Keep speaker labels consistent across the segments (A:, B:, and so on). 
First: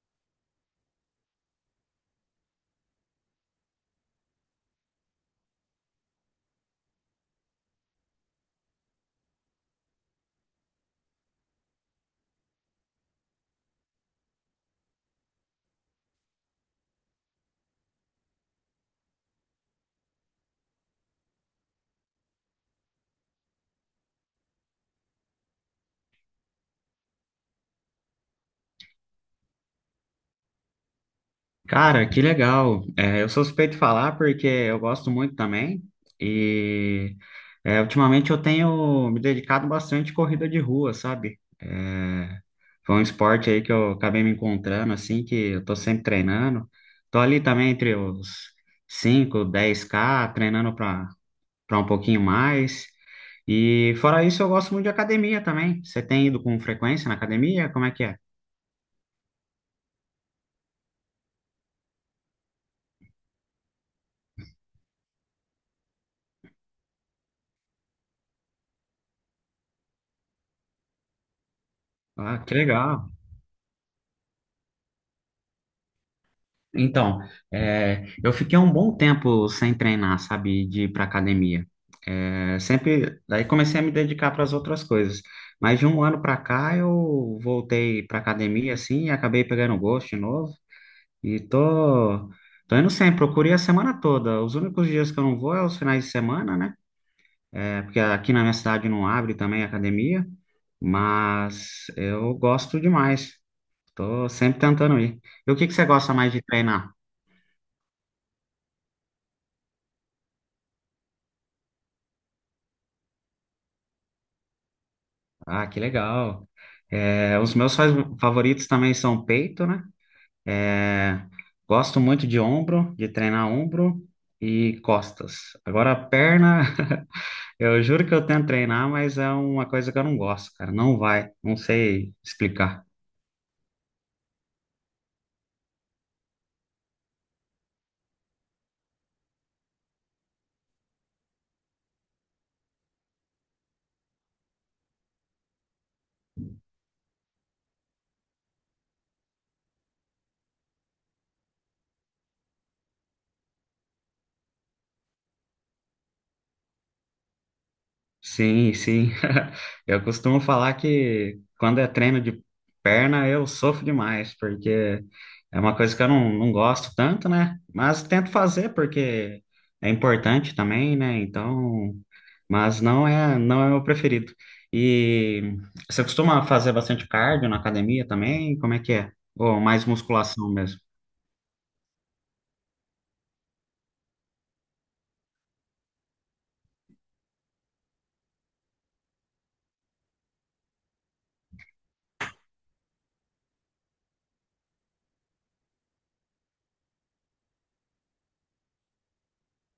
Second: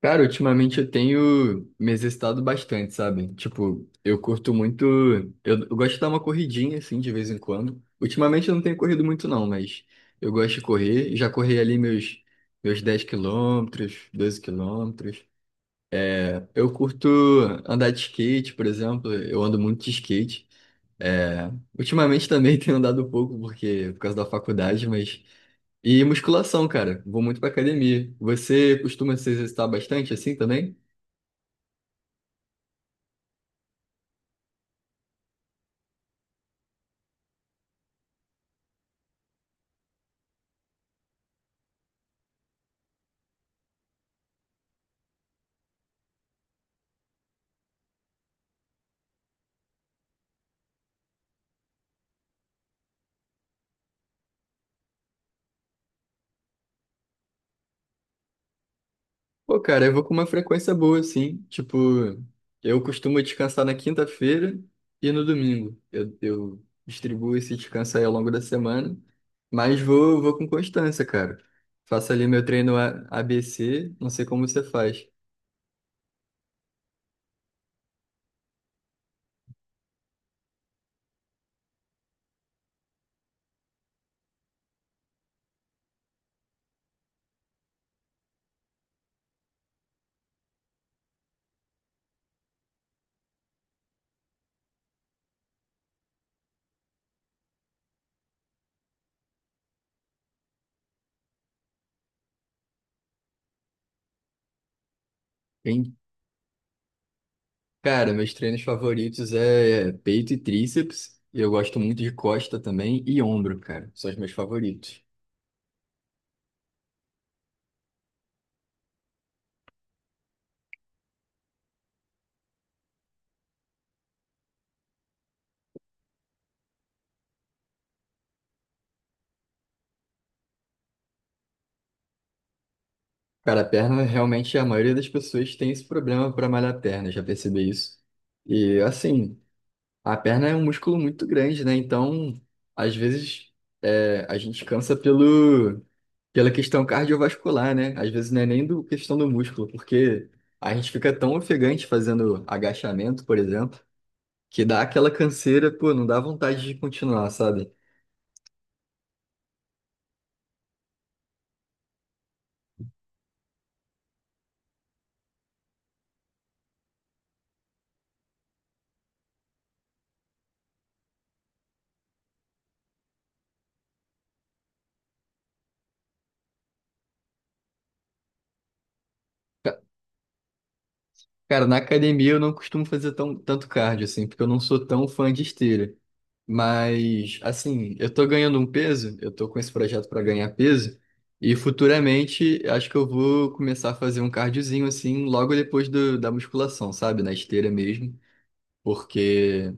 A: Cara, ultimamente eu tenho me exercitado bastante, sabe? Tipo, eu curto muito. Eu gosto de dar uma corridinha, assim, de vez em quando. Ultimamente eu não tenho corrido muito, não, mas eu gosto de correr. Já corri ali meus 10 km, 12 km. Eu curto andar de skate, por exemplo. Eu ando muito de skate. É. Ultimamente também tenho andado pouco, porque por causa da faculdade, mas. E musculação, cara. Vou muito pra academia. Você costuma se exercitar bastante assim também?
B: Cara, que legal. É, eu sou suspeito de falar porque eu gosto muito também. E é, ultimamente eu tenho me dedicado bastante à corrida de rua, sabe? É, foi um esporte aí que eu acabei me encontrando, assim, que eu tô sempre treinando. Tô ali também entre os 5K, 10K treinando para um pouquinho mais. E fora isso, eu gosto muito de academia também. Você tem ido com frequência na academia? Como é que é?
A: Pô, cara, eu vou com uma frequência boa, assim. Tipo, eu costumo descansar na quinta-feira e no domingo. Eu distribuo esse descanso aí ao longo da semana, mas vou com constância, cara. Faço ali
B: Ah,
A: meu
B: que
A: treino
B: legal.
A: ABC, não sei como você faz.
B: Então, é, eu fiquei um bom tempo sem treinar, sabe, de ir para academia. É, sempre, daí comecei a me dedicar para as outras coisas. Mas de um ano para cá eu voltei para academia, assim, e acabei pegando gosto de novo. E tô indo sempre, procurei a semana toda. Os únicos dias que eu não vou é os finais de semana, né? É, porque aqui na minha cidade não abre também academia, mas eu gosto demais. Tô sempre tentando ir. E o que que você
A: Bem,
B: gosta mais de treinar?
A: cara, meus treinos favoritos é peito e tríceps. Eu gosto muito de costa também e ombro, cara. São os meus favoritos.
B: Ah, que legal. É, os meus favoritos também são peito, né? É, gosto muito de ombro, de treinar ombro e costas. Agora, perna, eu juro que eu tento treinar, mas é uma coisa que eu não gosto, cara. Não vai, não sei explicar.
A: Cara, a perna, realmente, a maioria das pessoas tem esse problema para malhar a perna, já percebi isso. E assim. A perna é um músculo muito grande, né? Então, às vezes, a gente cansa pelo, pela questão cardiovascular, né? Às vezes não é nem do questão do músculo, porque a gente fica tão ofegante fazendo agachamento, por exemplo, que dá aquela canseira, pô, não dá vontade de continuar, sabe?
B: Sim, sim. Eu costumo falar que quando é treino de perna eu sofro demais, porque é uma coisa que eu não gosto tanto, né? Mas tento fazer porque é importante também, né? Então, mas não é o meu preferido. E você costuma fazer bastante cardio na academia também? Como é que é? Ou mais musculação mesmo?
A: Cara, na academia eu não costumo fazer tanto cardio, assim, porque eu não sou tão fã de esteira. Mas, assim, eu tô ganhando um peso, eu tô com esse projeto para ganhar peso, e futuramente acho que eu vou começar a fazer um cardiozinho, assim, logo depois da musculação, sabe? Na esteira mesmo. Porque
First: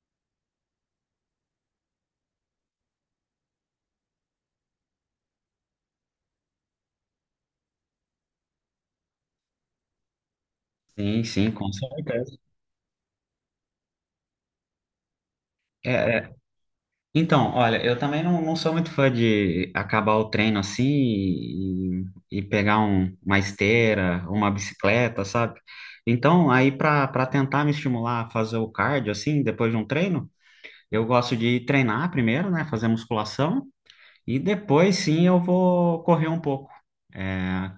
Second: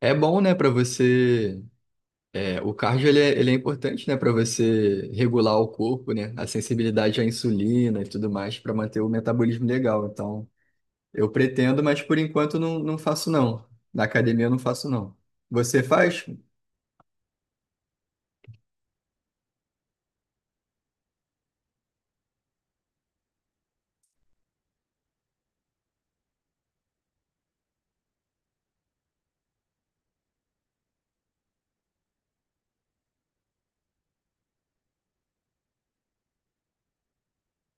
A: é bom, né, pra você. O cardio ele é importante, né, pra você regular o corpo, né? A sensibilidade à insulina e tudo mais, pra manter o metabolismo legal. Então.
B: Sim,
A: Eu
B: sim, com
A: pretendo, mas por
B: certeza.
A: enquanto não, não faço não. Na academia eu não faço não. Você faz?
B: Então, olha, eu também não sou muito fã de acabar o treino assim e pegar uma esteira, uma bicicleta, sabe? Então, aí para tentar me estimular a fazer o cardio assim, depois de um treino, eu gosto de treinar primeiro, né, fazer musculação e depois sim eu vou correr um pouco. É,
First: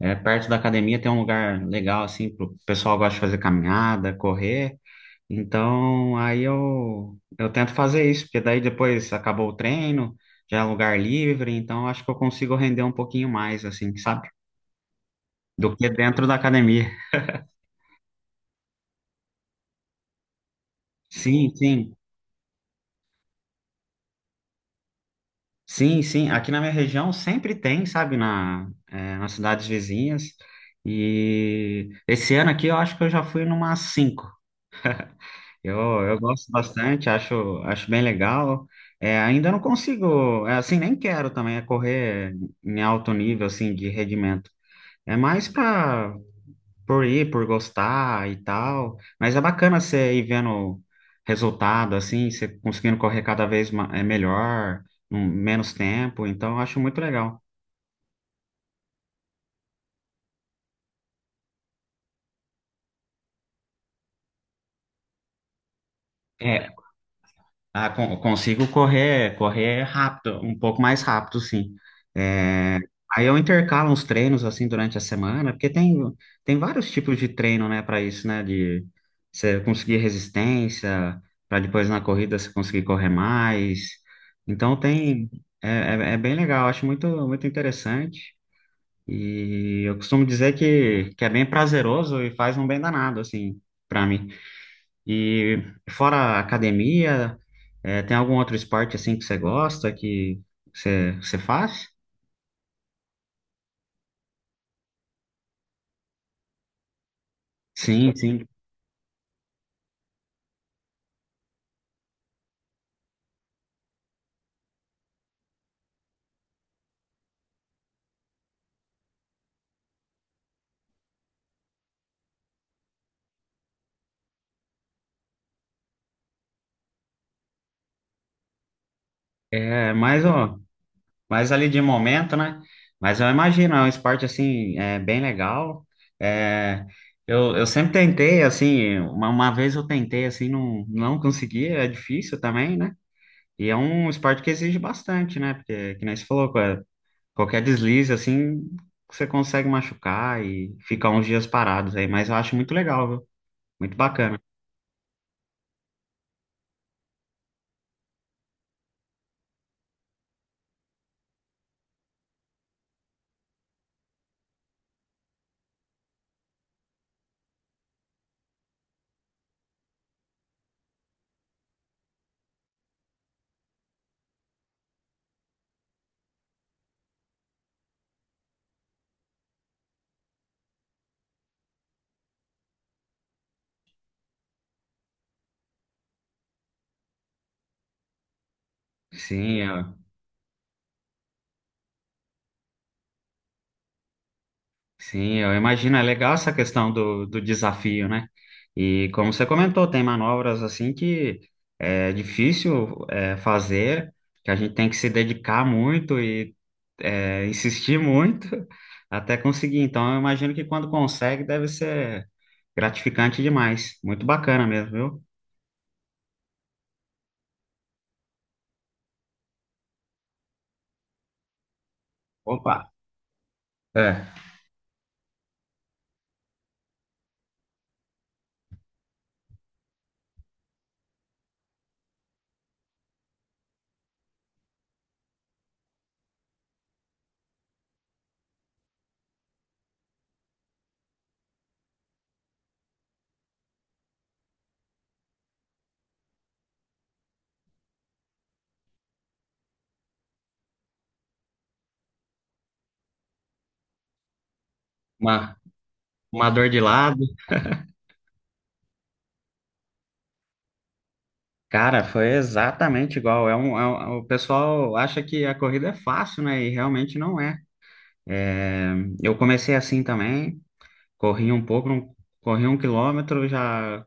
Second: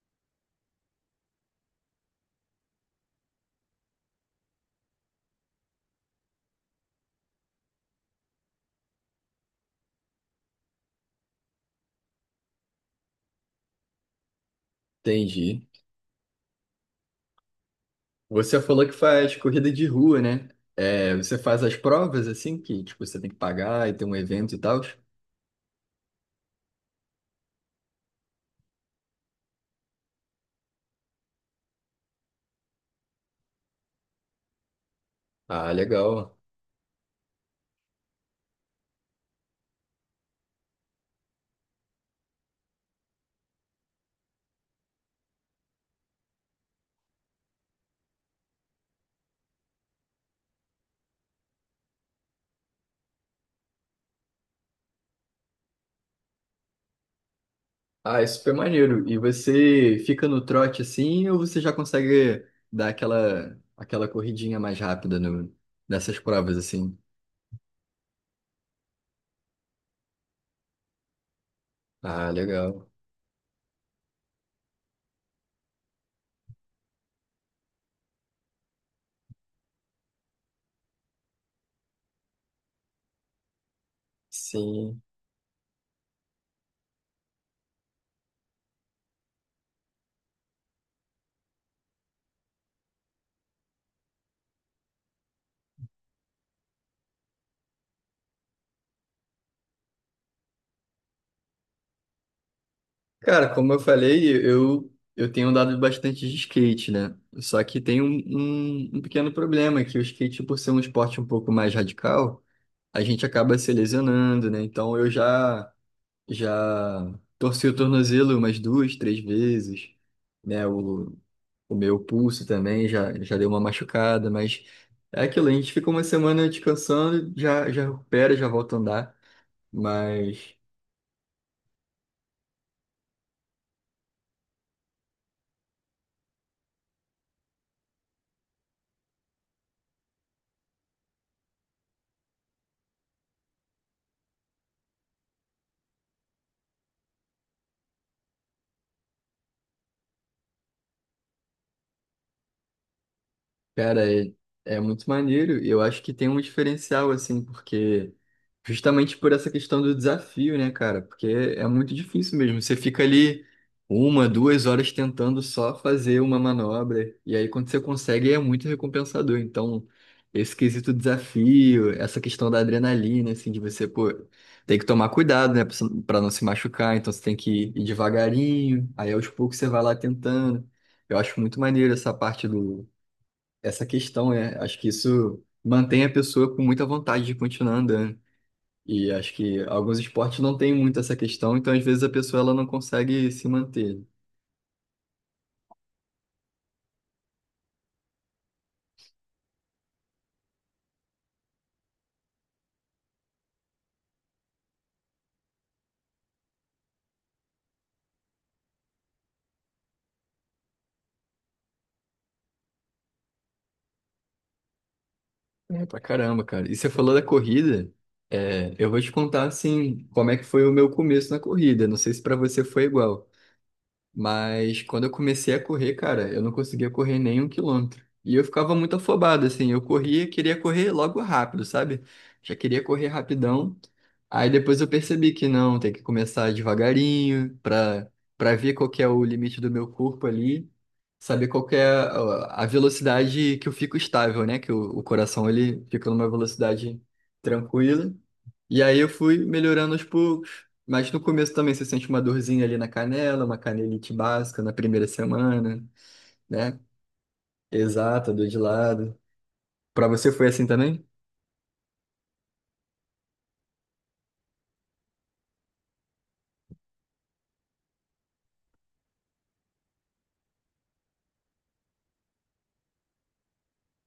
B: é, perto da academia tem um lugar legal assim, pro o pessoal gosta de fazer caminhada, correr. Então, aí eu tento fazer isso, porque daí depois acabou o treino, já é um lugar livre, então acho que eu consigo render um pouquinho mais, assim, sabe?
A: Entendi.
B: Do que dentro da academia.
A: Você falou que faz corrida de rua, né? É, você
B: Sim,
A: faz as
B: sim,
A: provas assim, que tipo, você tem que pagar e tem um evento e tal?
B: sim, sim. Aqui na minha região sempre tem, sabe? Nas cidades vizinhas. E esse ano aqui eu acho que eu já fui numa cinco.
A: Ah,
B: Eu
A: legal.
B: gosto bastante, acho bem legal. É, ainda não consigo, é, assim, nem quero também é correr em alto nível, assim, de rendimento. É mais pra por ir, por gostar e tal. Mas é bacana você ir vendo resultado, assim, você conseguindo correr cada vez melhor, menos tempo. Então, eu acho muito legal.
A: Ah, é super maneiro. E você fica no trote assim ou você já consegue dar aquela corridinha mais rápida no, nessas provas
B: É,
A: assim?
B: Ah, consigo correr rápido, um pouco mais rápido, sim.
A: Ah,
B: É,
A: legal.
B: aí eu intercalo uns treinos assim durante a semana, porque tem vários tipos de treino, né, para isso, né, de você conseguir resistência, para depois na corrida você conseguir correr mais. Então
A: Sim.
B: tem, é, é bem legal, acho muito, muito interessante. E eu costumo dizer que é bem prazeroso e faz um bem danado, assim, para mim. E fora a academia, é, tem algum outro esporte assim que você gosta, que você faz?
A: Cara, como eu falei, eu tenho andado bastante de skate, né? Só que tem um,
B: Sim, sim.
A: um, um pequeno problema, que o skate, por ser um esporte um pouco mais radical, a gente acaba se lesionando, né? Então eu já torci o tornozelo umas duas, três vezes, né? O meu pulso também já deu uma machucada, mas é aquilo, a gente fica uma semana descansando, já recupera, já volta a andar,
B: É,
A: mas.
B: ó, mas ali de momento, né? Mas eu imagino, é um esporte assim, é, bem legal. É, eu sempre tentei, assim, uma vez eu tentei, assim, não consegui, é difícil também, né? E é um esporte que exige bastante, né? Porque, que nem você falou, qualquer deslize, assim, você consegue machucar e ficar uns dias parados aí. Mas eu acho muito legal, viu? Muito
A: Cara, é,
B: bacana.
A: é muito maneiro. Eu acho que tem um diferencial, assim, porque justamente por essa questão do desafio, né, cara? Porque é muito difícil mesmo. Você fica ali uma, duas horas tentando só fazer uma manobra. E aí, quando você consegue, é muito recompensador. Então, esse quesito desafio, essa questão da adrenalina, assim, de você, pô, tem que tomar cuidado, né, pra não se machucar. Então, você tem que ir devagarinho. Aí, aos poucos, você vai lá tentando. Eu acho muito maneiro essa parte do essa questão, é, acho que isso mantém a pessoa com muita vontade de continuar andando. E acho
B: Sim,
A: que
B: eu,
A: alguns esportes não têm muito essa questão, então às vezes a pessoa ela não consegue se manter.
B: sim, eu imagino. É legal essa questão do desafio, né? E como você comentou, tem manobras assim que é difícil fazer, que a gente tem que se dedicar muito e insistir muito até conseguir. Então, eu imagino que quando consegue, deve ser gratificante demais. Muito bacana mesmo, viu?
A: É pra caramba, cara. E você falou da corrida, é, eu vou te contar assim como é que foi o meu começo na corrida. Não sei se pra você
B: Opa!
A: foi igual.
B: É.
A: Mas quando eu comecei a correr, cara, eu não conseguia correr nem 1 km. E eu ficava muito afobado, assim. Eu corria, queria correr logo rápido, sabe? Já queria correr rapidão. Aí depois eu percebi que não, tem que começar devagarinho para ver qual que é o limite do meu corpo ali, saber qual que é a velocidade que eu fico estável, né? Que o coração ele fica numa velocidade tranquila. E aí eu fui melhorando aos poucos. Mas no começo também você sente uma dorzinha ali na canela, uma canelite básica na primeira
B: Uma,
A: semana,
B: uma dor
A: né?
B: de lado.
A: Exato, dor de lado. Pra você foi assim também?
B: Cara, foi exatamente igual. O pessoal acha que a corrida é fácil, né? E realmente não é. É, eu comecei assim também, corri um pouco, corri 1 km, já,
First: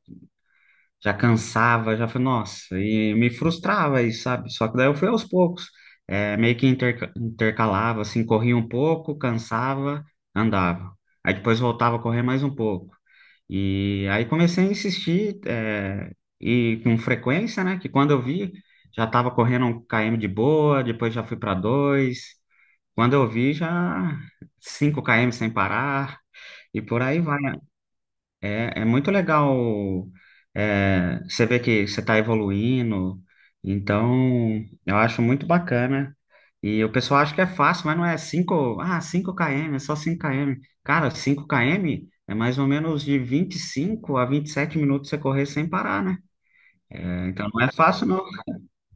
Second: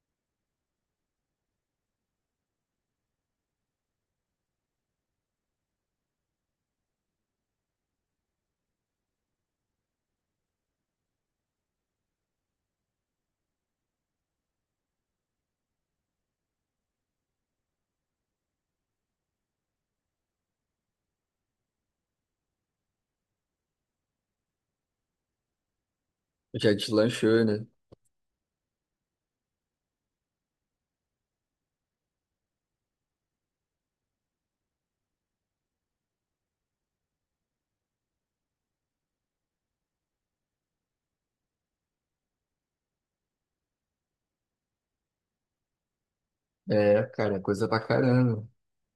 B: já cansava, já foi, nossa, e me frustrava isso, sabe? Só que daí eu fui aos poucos, é, meio que intercalava, assim, corria um pouco, cansava, andava. Aí depois voltava a correr mais um pouco. E aí comecei a insistir, e com frequência, né? Que quando eu vi, já estava correndo um km de boa, depois já fui para dois. Quando eu vi, já 5 km sem parar,
A: Já
B: e por aí vai.
A: deslanchou, né?
B: É, é muito legal, é, você ver que você está evoluindo. Então, eu acho muito bacana e o pessoal acha que é fácil, mas não é 5 km, é só 5 km. Cara, 5 km é mais ou menos de 25 a 27 minutos você correr sem parar, né?
A: É,
B: É,
A: cara, é
B: então não
A: coisa
B: é
A: pra
B: fácil, não.
A: caramba.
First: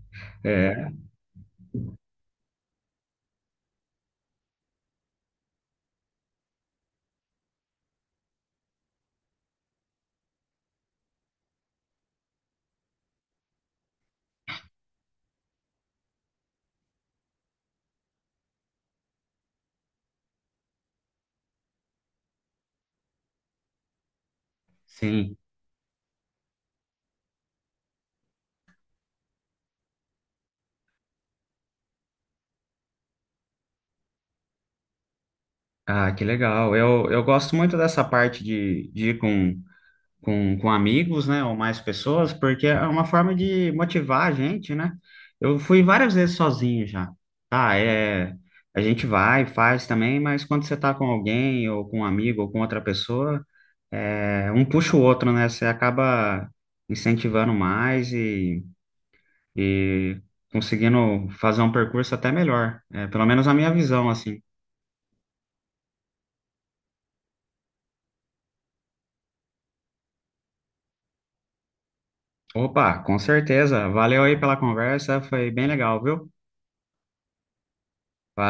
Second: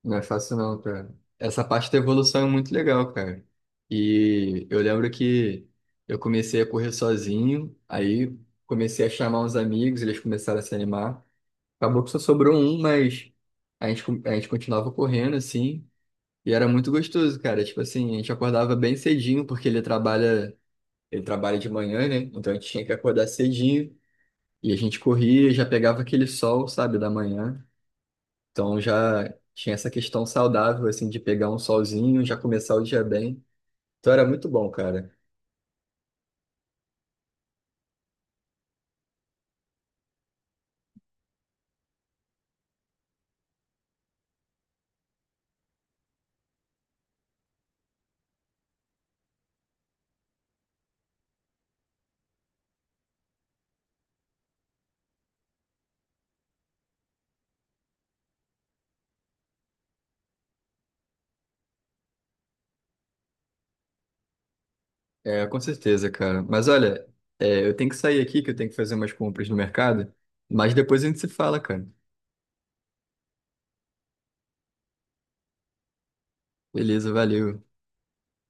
A: Não é fácil não,
B: É,
A: cara. Essa parte da evolução é muito legal, cara. E eu lembro que eu comecei a correr sozinho, aí comecei a chamar uns amigos, eles começaram a se animar. Acabou que só sobrou um, mas a gente, a gente continuava correndo, assim, e era muito gostoso, cara. Tipo assim, a gente acordava bem cedinho, porque ele trabalha de manhã, né? Então a gente tinha que acordar cedinho, e a gente
B: sim.
A: corria, já pegava aquele sol, sabe, da manhã. Então já tinha essa questão saudável, assim, de pegar um solzinho, já começar o dia bem. Então era muito bom, cara.
B: Ah, que legal. Eu gosto muito dessa parte de ir com amigos, né, ou mais pessoas, porque é uma forma de motivar a gente, né? Eu fui várias vezes sozinho já. Tá, é. A gente vai, faz também, mas quando você tá com alguém, ou com um amigo, ou com outra pessoa. É, um puxa o outro, né? Você acaba incentivando mais e conseguindo fazer um percurso até melhor. É, pelo menos a minha visão, assim.
A: É, com certeza, cara. Mas olha, é, eu tenho que sair aqui, que eu tenho que fazer umas compras no mercado, mas depois a gente se fala, cara.
B: Opa, com certeza. Valeu aí pela conversa, foi bem legal, viu?
A: Beleza, valeu.
B: Valeu.